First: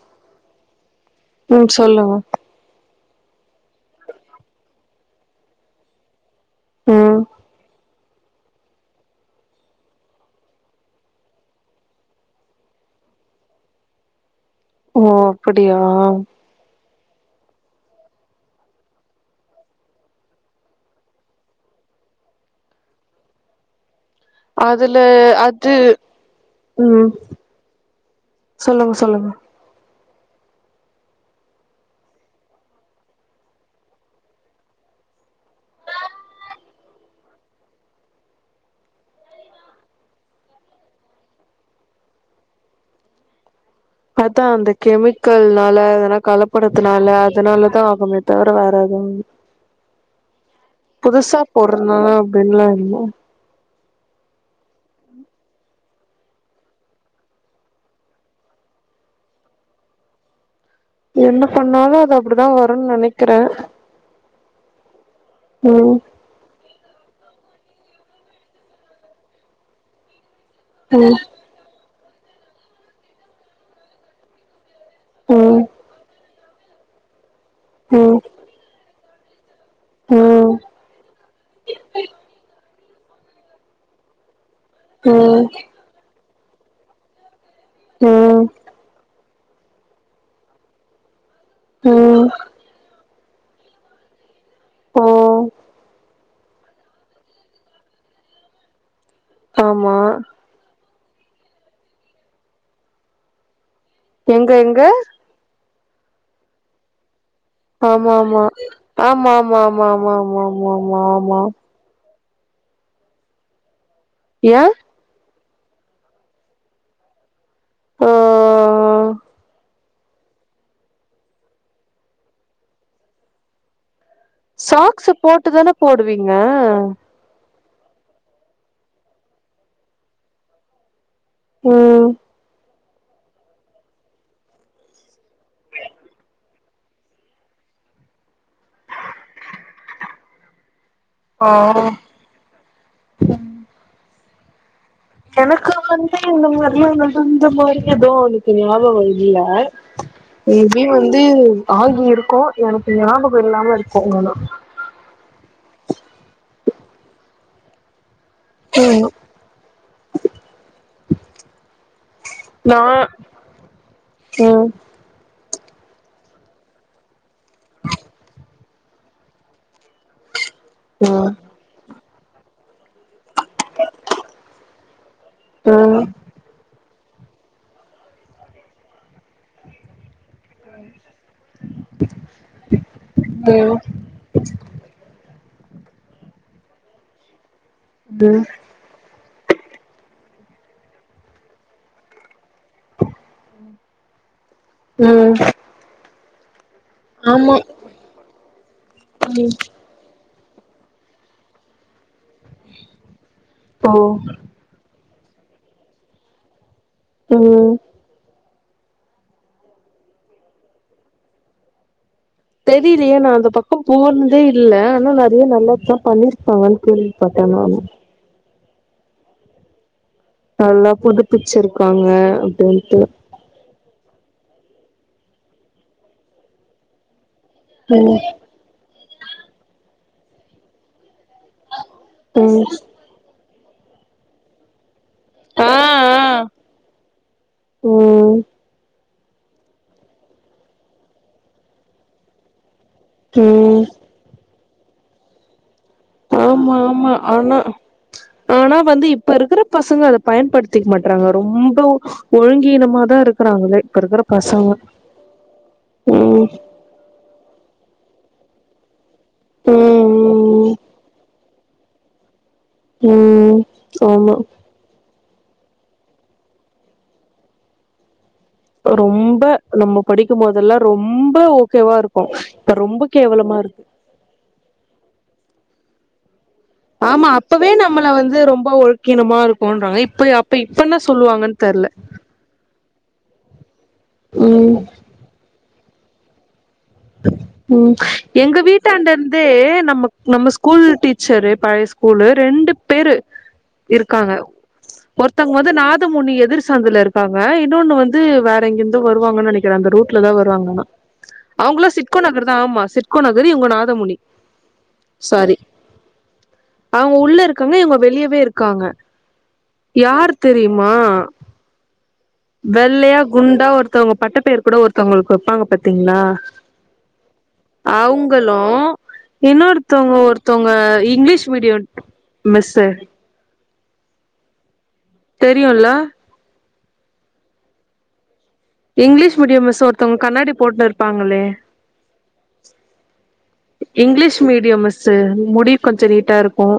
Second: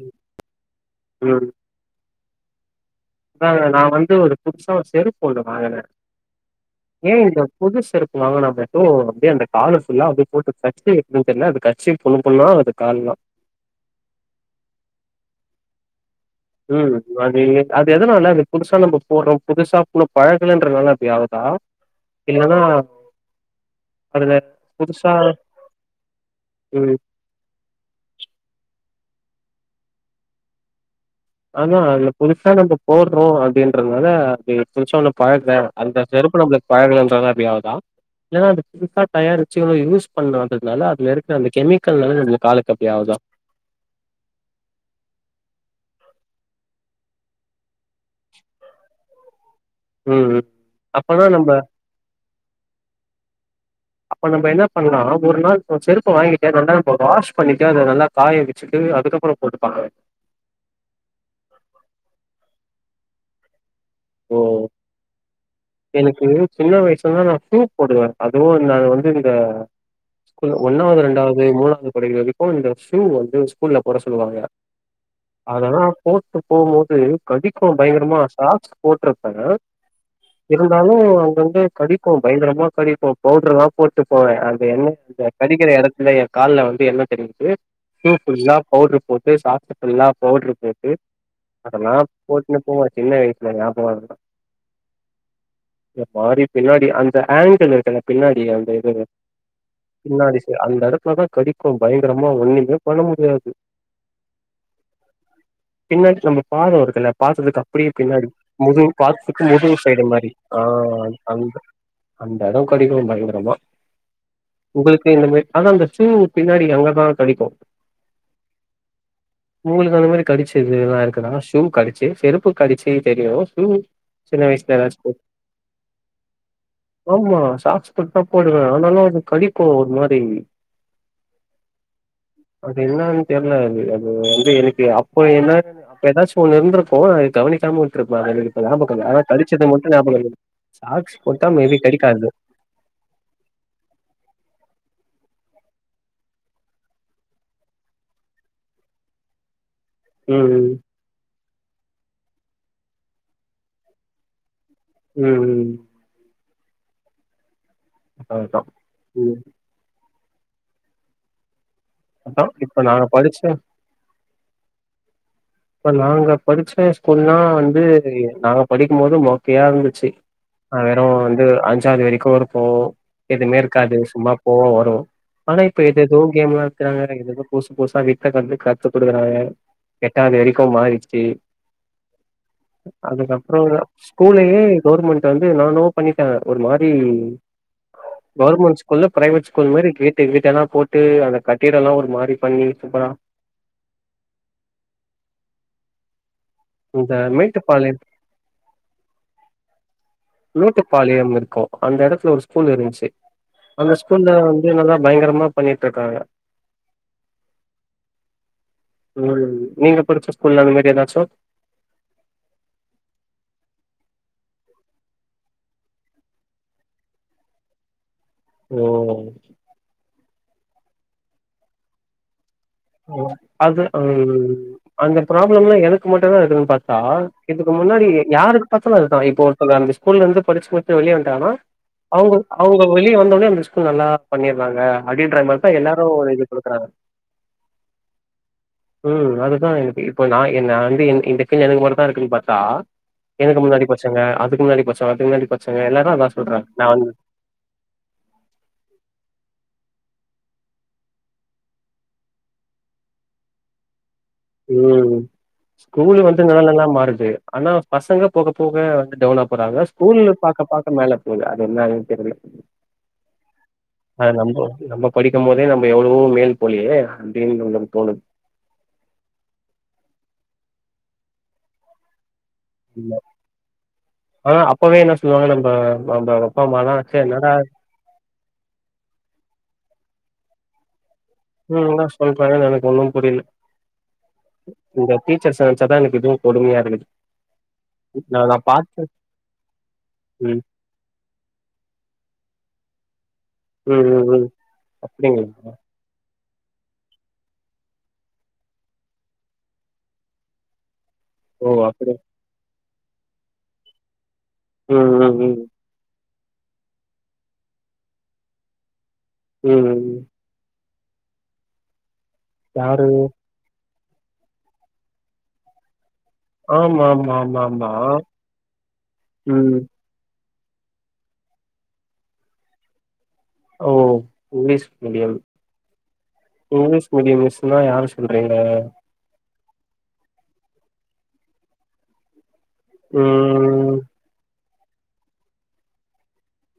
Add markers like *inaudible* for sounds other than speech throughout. ம் ம் ம் சொல்லுங்க அதா நா வந்து ஒரு புதுசா செருப்பு ஒன்னு வாங்குன ஏன் ம் இந்த புது செருப்பு வாங்கனா மட்டு அப்டியே அந்த காலு ஃபுல்லா அப்படியே போட்டு கடிச்சி வச் எதுவு தெரியல அது கச்சி புண்ணு புண்ணா ஆகுது கால் எல்லா ஓ அப்டியா ம் அது அது எதுனால அது புதுசா நம்ப போடுறோ புதுசா உன்னு பழகுலன்றனால அப்டி ஆகுதா இல்லன்னா அதுல அதுல புதுசா அது ம் சொல்லுங்க சொல்லுங்க அதா அதுல புதுசா நம்ம போடுறோ அப்படின்றதுனால அது புதுசா ஒன்னு பழகல அந்த செருப்பு நம்மளுக்கு பழகுலன்றத அப்டி ஆவுதா இல்லனா அந்த புதுசா தயாரிச்சு யூஸ் பண்ணாததுனால அதுல இருக்கிற அந்த கெமிக்கல்னால நம்ளுக்கு காலுக்கு அப்டிய ஆகுதா அதா அந்த கெமிக்கல்னால அதல்லா கலப்படத்துனால அதனாலதா ஆவுமே தவிர வேற ஏதும் இல்ல ம் ம் அப்பனா புதுசா நம்ப போடுறதுனால அப்டின்னுலா இல்ல அப்ப நம்ம என்ன பண்லா ஒரு நாள் செருப்பு வாங்கிட்டு ரெண்டாவதா நம்ம வாஷ் பண்ணிட்டு அத நல்லா காய வச்சுட்டு அதுக்கப்பறோ போட்டுப்பாங்க என்ன பண்ணாலு அது அப்டிதா வருன்னு நெனைக்கிறே ஓ ம் எனக்கு சின்ன வயசுல நா ஷூ போடுவே அதுவு நா வந்து இந்த ஒன்னாவது ம் ரெண்டாவது மூணாவது படிக்கிற வரைக்கு இந்த ஷூ வந்து ஸ்கூல்ல போட சொல்லுவாங்க ம் அதெல்லா போட்டு போகு போது கடிக்கு பயங்கரமா ம் சாக்ஸ் போட்டிருப்பே இருந்தாலு அங்க அங்க கடிக்கு பயங்கரமா கடிக்கு பவுடரு லா போட்டு போவே அந்த எண்ண் அ ம் ம் கடிக்கிற எடத்துல எ கால்ல வந்து எண்ணெ தடவிட்டு ஷூ ம் ஃபுல்லா பவுடரு போட்டு சாக்ஸ் புல்லா பவுடரு போட்டு அதலா ம் போட்டுன்னு போவோ சின்ன வயசுல ஞாபகோ இரு ஓ இந்த மாரி பின்னாடி அந்த ஆங்கிள் இருக்குல்ல பின்னாடி அந்த இது ஆமா பின்னாடி அந்த எடத்துலதா கடிக்கு பயங்கரமா ஒண்ணுமே பண்ண முடியாது எங்க எங்க பின்னாடி நம்ம பாதோ வருத்துல பாத்தறதுக்கு அப்டியே ஆமா பின்னாடி ஆமா முதுகு ஆமா பாத்துக்கு முதுகு ஆமா சைடு ஆமா மாரி ஆமா ஆமா ஆ ஆமா ஆமா ஆமா அந்த அந்த எடோ கடிக்கு பயங்கறமா ஏ உங்களுக்கு இந்த மாரி ஆனா அந்த ஷூவு பின்னாடி அங்கதா கடிக்கு ஆ உங்களுக்கு அந்த மாரி கடிச்சு இதுெல்லா இருக்குதா ஷூ கடிச்சு செருப்பு கடிச்சு தெரியு ஷூ சின்ன வ சாக்ஸ் போட்டுதானே போடுவீங்க ஆமா சாக்ஸ் போட்டு தா போடுவே ஆனாலு அது கடிக்கு ஒரு மாரி ஓ அது என்னானு தெர்ல அது அது வந்து எனக்கு அப்ப என்ன அப்ப ஏதாச்சு ஒன்னு இருந்திருக்கு நா கவனிக் டாம உட்ருப்பே அது எனக்கு இப்ப ஞாபகம் இல்ல ஆன கடிச்சத மட்டு ஞாபக இருக் சாக்ஸ் ஆ போட்டா மே பி கடிக்காது எனக்கு வந்து இந்த மாரிலா நடந்த மாரி எது எனக்கு ஞாபகோ இல்ல மே ம் பி வந்து ஆகி இருக்கு எனக்கு ஞாபகோ இல்லாம இருக்கு ஆனா ம் ம் அதா ம் ம் அதா நா இப்ப நாங் படிச்ச ம் இப்ப நாங்க படிச்ச ஸ்கூலா வந்து நாங்க படிக்கு போது மொக்கையா இருந்துச்சு நா வெறு ம் வந்து அஞ்சாவது வரைக்கு இருப்போ எதுவுமே இருக்காது சும்மா போவ வருவோ ஆனா இப்ப ம் ஏதேதோ கேம்ல நடத்துறாங்க எதோ ஏதோ புதுசு புதுசா வித்த கத்து கத்து குடுக்குறாங்க அது அதுக்கோ மாறிறுச்சு அதுக்கப்பறோ ம் ஒரு ஸ்கூலயே கவர்மெண்ட் வந்து நானோ பண்ணிருக்காங்க ஒரு மாரி ம் கவர்மெண்ட்ஸ் குள்ள பிரைவேட் ஸ்கூல் மாரி கேட்டு வீட்டு எல்லா போட்டு அந்த கட்டிடோலா ஒரு மாரி பண்ணி சூப்பரா ம் இந்த ஆமா மேட்டுப்பாளையம் ம் நூட்டுப்பாளையம் இருக்கும் அந்த எடத்துல ஒரு ஸ்கூல் இருந்துச்சி ஓ அந்த ஸ்கூல்ல வந்து நல்லா பயங்கரமா பண்ணிட்டு இருக்காங்க ஓ ஒரு நீங்க படிச்ச ஸ்கூல்ல அந்த மாரி ஏதாச்சும் தெரியலயே நான் அந்த பக்கம் போனதே இல்ல ஆனா நெறைய நல்லதுதான் பண்ணிருப்பாங்கன்னு கேள்விப்பட்டே நானும் ஓ நல்லா புதுப்பிச்சிருக்காங்க அப்டின்ட்டு அது ம் அந்த ப்ராப்ளம்லாம் எனக்கு மட்டும்தா இருக்குனு பாத்தா இதுக்கு முன்னாடி ம் யாருக்கு பாத்தாலும் அதுதா இப்போ ஒருத்தங்க அந்த ஸ்கூல்ல இருந்து படிச்சி முடிச்சி வெளிய வந்தாலும் அவுங்க ம் அவுங்க வெளியே வந்த உனே அந்த ஸ்கூல் நல்லா பண்ணிறாங்க அப்டின்ற ஆ மாரிதா ஆ எல்லாரும் இது குடுக்கறாங்க ம் ம் அதுதான் எனக்கு இப்ப நான் என்ன வந்து *unintelligible* இருக்குன்னு பாத்தா எனக்கு ம் முன்னாடி படிச்சவங்க அதுக்கு முன்னாடி படிச்சவங்க அதுக்கு முன்னாடி படிச்சவங்க எல்லாரும் ஆமா ஆமா ஆனா ஆனா வந்து இப்ப இருக்கற பசங்க அத பயன்படுத்திக்க மாட்றாங்க ரொம்ப ஒழுங்கீனமா தான் இருக்கறாங்கலே இப்ப இருக்கற ம் ஸ்கூல்ல வந்து ம் நெலங்கல மாறுது ஆனா பசங்க போக போக வந்து டெவலப்பர் ஆக ஸ்கூல்ல பாக்க ம் ம் பாக்க மேல போவுது அது என்னனு தெரில ம் ஆ ஆமா நம்ப நம்ம படிக்கும் போதே நம்ம எவ்வளவோ மேல் போலியே அப்டினு நமக்கு தோணுது ரொம்ப நம்ம படிக்கும் போதெல்லாம் ரொம்ப ஓகேவா இருக் கும் இப்ப ரொம்ப கேவலமா இருக்கு ஆ அப்பவே என்ன சொல்லுவாங்க நம்ப நம்ப அப்பா அம்மாலா ச்சே ஆமா என்னடா அப்பவே நம்மள வந்து ரொம்ப ஒழுக்கீனமா இருக்கோன்றாங்க இப்ப அப்ப இப்ப என்ன சொல்லுவாங்க ம் என்ன சொல்றாங்கனு எனக்கு ஒன்னும் புரியி ம் இந்த டீச்சர்ஸ் நெனைச்ச தான் எனக்கு இனும் கொடுமையா இருக்குது ம் நான் எங்க நான் பாத்து வீட்டாண்ட இருந்து நம்ம நம்ம ம். ஸ்கூல் டீச் சரு பழைய ஸ்கூல்ல ரெண்டு பேரு ம் ம் இருக்காங்க ம். ஒருத்ங்க வந்து அப்டிங்களா? நா து மணி எதிர் சந்துல இருக்காங்க இன்னொன்னு வந்து வேற எங்கிருந்தோ வருவாங்கனு நெனைக்கிறேன் அந்த ரூட்ல தான் வருவாங்க ஆனா ஓ! அவுங்களாம் அப்டி. சிக்கோ நகர் தா ஆமா சிக்கோ நகர் இவுங்க நாதமுனி ம் ம் சாரி ம். அவுங்க உள்ள இருக்காங்க இவுங்க வெளியவே இருக்காங்க ம் ம். யாரு தெரியுமா யாரு? வெள்ளையா குண்டா ஒருத்தவங்க பட்ட பேரு கூட ஒருத்தவங்களுக்கு வப்பாங்க பாத்தீங்களா ஆமாமாமாமா. அவுங்களும் ம். இன்னொருத்தவங்க ஒருத் த்தவங்க இங்கிலீஷ் மீடியம் மிஸ்சு ஓ இங்கிலிஷ் மிடியம் தெரியுல்ல இங்கிலீஷ் மீடியம் மிஸ்னா யார சொல்றீங்க இங்கிலீஷ் மீடியம் மிஸ்சு ஒருத்தவங்க கண்ணாடி போட்டு இருப்பாங்களே ம் இங்கிலீஷ் மீடியம் மிஸ்சு முடி கொஞ்சோ நீட்டா இருக்கும்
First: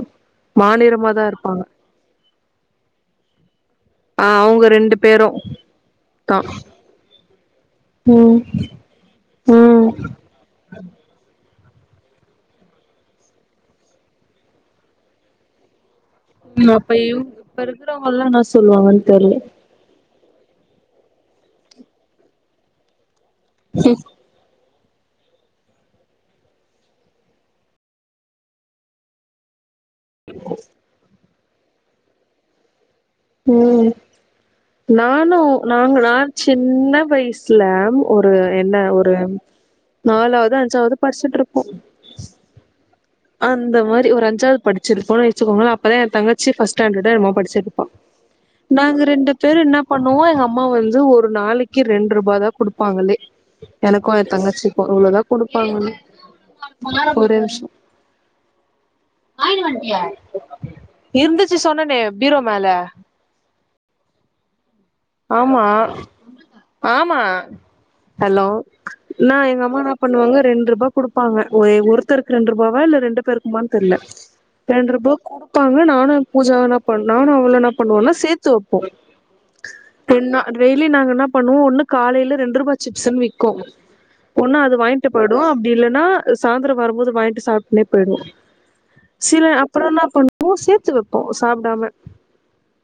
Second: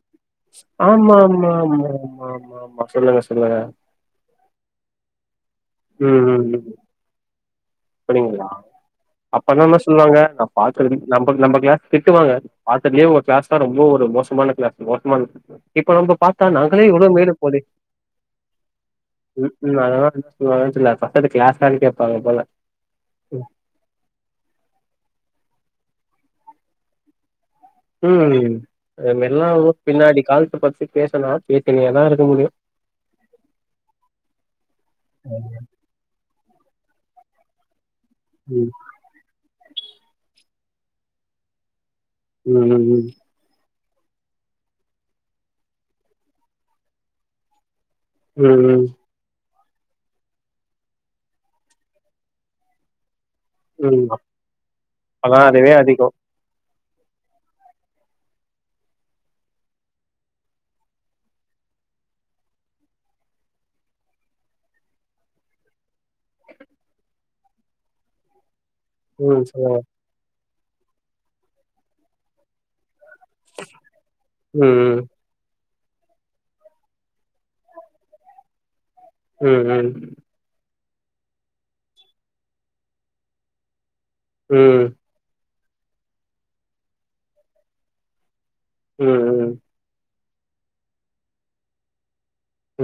ஆமா ஆமா ஆமா ஆமா ஆமா ஆமா சொல்லுங்க சொல்லுங்க ஆ அவுங்க ரெண்டு பேரூ ம் ம் ம் ம் அப்படிங்களா அப்பன்னாமா ம் சொல்லுவாங்க நா பாக்குறது நம்ப நம்ம கிளாஸ் திட்டுவாங்க பாத்ததுலயே ஒங்க கிளாஸ் தான் ரொம்ப ஒரு மோசமான கிளாஸு மோசமான கிளாஸு இப்ப நம்ப பாத்தா ம் நாங்களே அப்ப எவ்வளோ இவ் மேலு இப்ப போலயே இருக்கிறவங்கல்லா என்ன சொல்லுவாங்கன்னு தெர்ல உம் நாங்கள திட்டு வாங்குனதுல பக்கத்து கிளாஸானு கேப்பாங்க போல ம் உம் நம்மெல்லா ஊர் பின்னாடி காலத்த பத்தி பேசுனா பேசினேதா இருக்க முடியு உம் நானூ நாங்களா சின்ன வயசு சுலா ஒரு ம் என்ன ஒரு நாலாவது அஞ்சாவது படிச்சிட்ருப்போ உம் உம் உம் அந்த மாரி ஒரு அஞ்சாவது படிச்சிருப்போனு வச்சுக்கோங்களே அப்பதா ஏ தங்கச்சி ஃபஸ்ட் ஸ்டேண்டடோ என்னமோ படிச்சிட்ருப்பா ம் ம் ம் நாங்க ரெண்டு பேரு என்ன பண்ணுவோ எங்க அம்மா வந்து ஒரு நாளைக்கி ரெண்ட் ருபாதா குடுப்பாங்களே ம் எனக்கு ஏ தங்கச்சிக்கூ அவ்ளோதா அப்பதா அதுவே குடுப்பாங்களே அதிகோ ஒரே நிமிஷோ வாயின வண்டிய இருந்துச்சு சொன்னனே பீரோ மேல ஹலோ இன்னா ம் சொல்லுங்க எங்கம்மானா பண்ணுவாங்க ரெண்ட் ருபா குடுப்பாங்க ஒயே ஒருத்தருக் ரெண்ட் ருபாவா இல்ல ரெண்டு பேருக் குமான் தெர்ல ரெண்ட் ம் ருபாய் கு பாங்க நானூ பூஜாவு என்ன பன்ணோ அவளூ என்னப் பண்ணுவோனா சேத்து வப்போ உம் உம் நா ட்ரெய்லி நாங்க என்ன பண்ணுவோ ஒண்ணு காலைல ரெண்ட் ரூபா சிப்ஸுன் விக்கூ ஒண்ணு அது ம் வாய்ங்ட் ட்டு பொய்டுவோ அப்டி இல்லனா சாயந்தரோ வரும்போது வாய்ன்ட்டு சாப்ட்டுனே போயிடுவோ ம் சில ம் அ அப்புறோ என்னா பண்ணுவோ சேத்து வப்போ சாப்புடாம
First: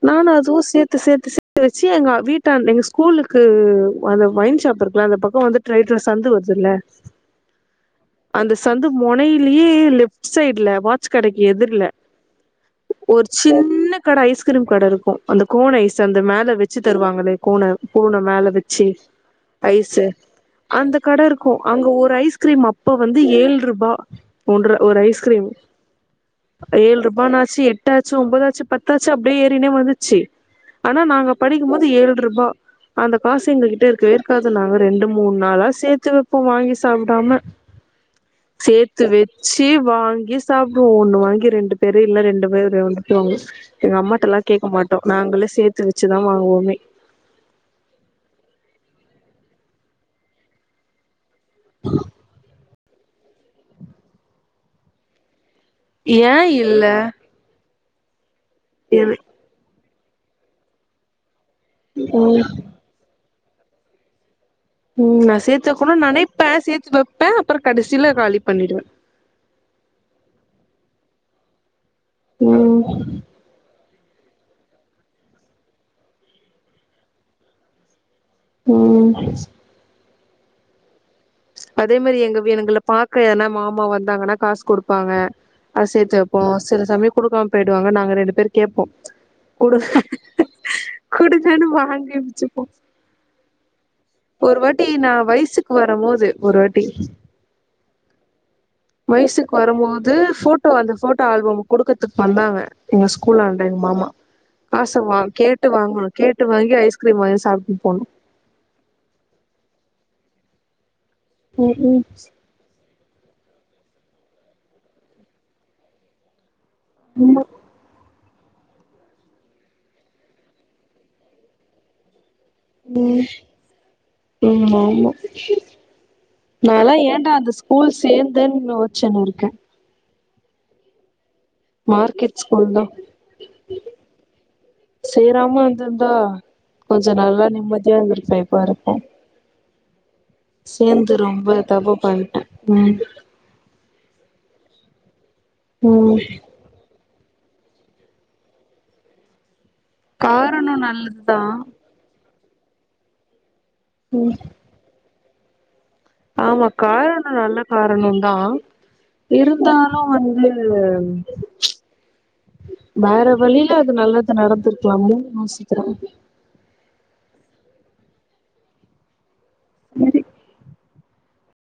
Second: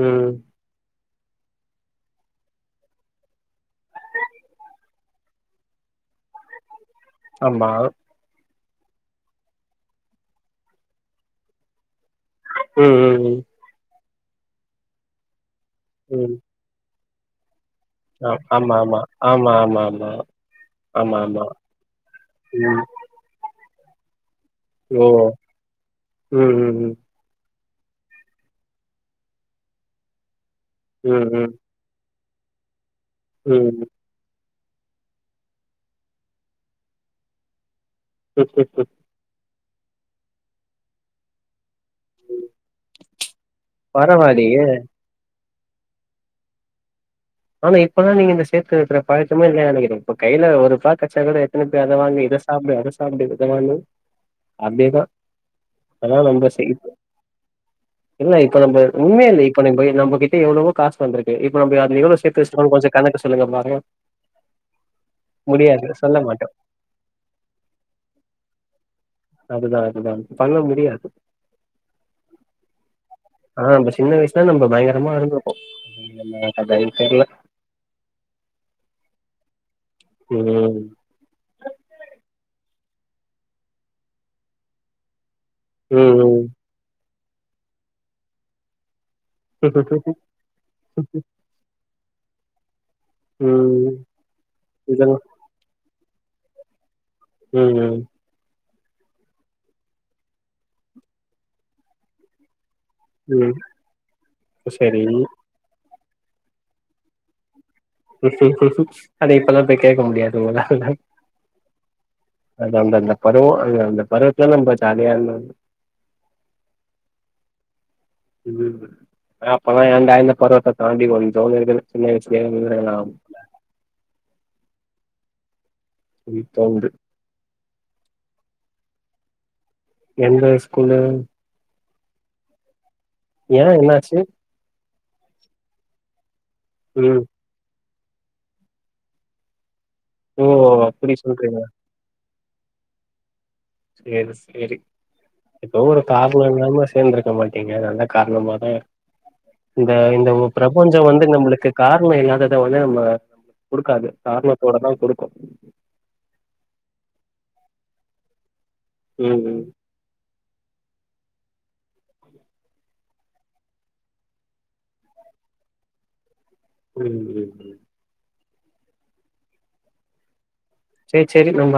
ம் நானூ ம் அதுவூ சேத் து சேத்து சேத்து வச்சி எங்க வீட்டான் எங்க ஸ்கூலுக்கு கூ அந்த வொய்ன்ஷாப் இருக்குல அந்த பக்கொ வந்து ட்ரைட்ல சந்து வருதுல்ல ஆமா அந்த சந்து மொனைலையே லெஃப்ட் சைட்ல வாட்ச் கடைக்கு எதுர்ல ம் ஒரு ம் சின்ன கட ஐஸ்கிரீம் கட இருக்கூ அந்த கோண் ஐஸ் அந்த ம் ம் மேல வெச் வச்சு தருவாங்களே கோண கோண ஆ மேல ஆமா வெச்சி ஆமா. ஆமா ஆமா ஐசு ஆமா. அந்த ஆமா கட ஆமா. இருக்கூ அங்க ஒரு ஐஸ்கிரீம் ம். அப்பொ வந்து ஏழ் ருபா ஒன்று ஒரு ஓ! ஐஸ்கிரீம் ம் ம் ஏழ் ருப் பானாச்சி எட்டாச்சு ஒன்பதாச்சு பத்தாச்சு அப்டியே ஏறினே வந்துச்சி ஆனா நாங்க ம். படிக்கும்போது து ஏழ் ருபா அந்த காசு எங்க ம் ம். கிட்ட இருக்கவே இருக் காது நாங்க ரெண்டு மூண் நாளா சேத்து வெப்போ வாங்கி சாப்புடாம ம். சேத்து வெச்சி வாங்கி சாப்டுவோ ஒண்ணு வாங்கி ரெண்டு பேரு இல்ல ரெண்டு பேரு வந்துட்டூ எங்க அம்மாட்டல்லா பரவாயில்லயே! கேட்க மாட்டோ நாங்களே சேத்து வச்சிதா வாங்குவோமே ஆனா இப்பலா நீங்க இந்த சேத்து வெக்கிற பழக்கமே இல்ல நெனைக்கிறே இப்ப கைல ஒர் ருபா கெட்ச்சா கூட தின்னுட்டு அத வாங்கு இத சாப்டு அத சாப்டு அத வாங்கு அப்டியேதா அனால ஏ நம்ப செய்து இல்ல இல்ல இப்ப நம்ப எது உண்மையவே இப்ப நம்ப நம்பகிட்ட எவ்ளவோ காசு வந்துருக்கு இப்ப நம்ப அதுல எவ்ளோ ம் கொஞ்சொ கணக்கு சொல்லுங்க பாக்கலா ம் நா சேத்து வெக்கனூன் சொல்ல நெனைப்பே மாட்டோம். சேத்து வெப்பே அப்பறொ கடைசில காலி பண்ணிடுவ அதுதா அதுதா பண்ண முடியாது ம் ஆனா நம்ப சின்ன வயசுல நம்ப பயங்கரமா இருந்திருப்போ நம்ம கத தெர்ல ம் ம் அதே மேரி எங்க எங்கள பாக்க என்னா மாமா வந்தாங்கன்னா காசு குடுப்பாங்க அது சேத்து வெப்போ ம், சில சமயொ குடுக்காம பேயிடுவாங்க நாங்க ரெண்டு பேரு கேப்போ குடு ம். குடுங்கனு வாங்கி வச்சுப்போ ம் ஒரு வாட்டி நா இதெல்லா வயசுக்கு வரம் போது ஒரு வாட்டி ம் ம் வயசுக்கு வரம்போது ஃபோட்டோ அந்த ஃபோட்டோ ஆல்பம் குடுக்கறதுக்கு வந்தாங்க எங்க ம். ஸ்கூலான்ட எங்க மாமா சரி. காச வாங் கேட் கேட்டு வாங்குனோ கேட்டு வாங்கி ஐஸ்கிரீம் வாங்கி சாப்ட்டு போணோ ஆனா இப்பெல்லா போய் கேக்க முடியாது உங்களால ம்ம் அது அந்த அந்த பருவோ அ அந்த பருவத்துல நம்ம ஜாலியா இருந்த ம் *unintelligible* அப்பவே ஏண்டா இந்த பருவத்த தாண்டி வந்தோனு இருக்குது சின்ன வயசுலயே இருந்திருக்கலாம் ம் ம் ஆமா ம் தோணுது. நால்லா ஏண்டா அந்த ஸ்கூ ஸ்கூல் சேந்தேன்னு யோஸ்ச்சின்னு இருக்கே எந்த ஸ்கூலு மார்க்கெட் ஸ்கூல்தா ஏ என்னாச்சு சேறாம இருந்திருந்தா கொஞ்ச ம். நல்லா நிம்மதியா இருந்திருப்பேன் பாருப்ப ஓ! அப்டி சேந்து ரொம்ப சொல்றீங்களா? தப்பு பண்ட்டே ம் சேரி சேரி இப்பவு ஒரு ம் காரணொ இல்லாம சேந்திருக்க மாட்டீங்க நல்ல காரணமாதா இருக் இந்த இந்த காரணோ பிரபஞ்சம் வந்து நல்லதுதா நம்மளுக்கு காரணொ இல்லாதத வந்து நமக்கு குடுக்காது ம் காரணத்தோடதா குடுக்கூ ஆமா காரணொ நல்ல காரணொந்தா ம் ம் இருந்தாலு லு வந்து வேற வழியில அது நல்லது நடந்திருக்லாமேனு யோசிக்கிறே ம் ம் ம் செரி சேரி சேரி நொம்பா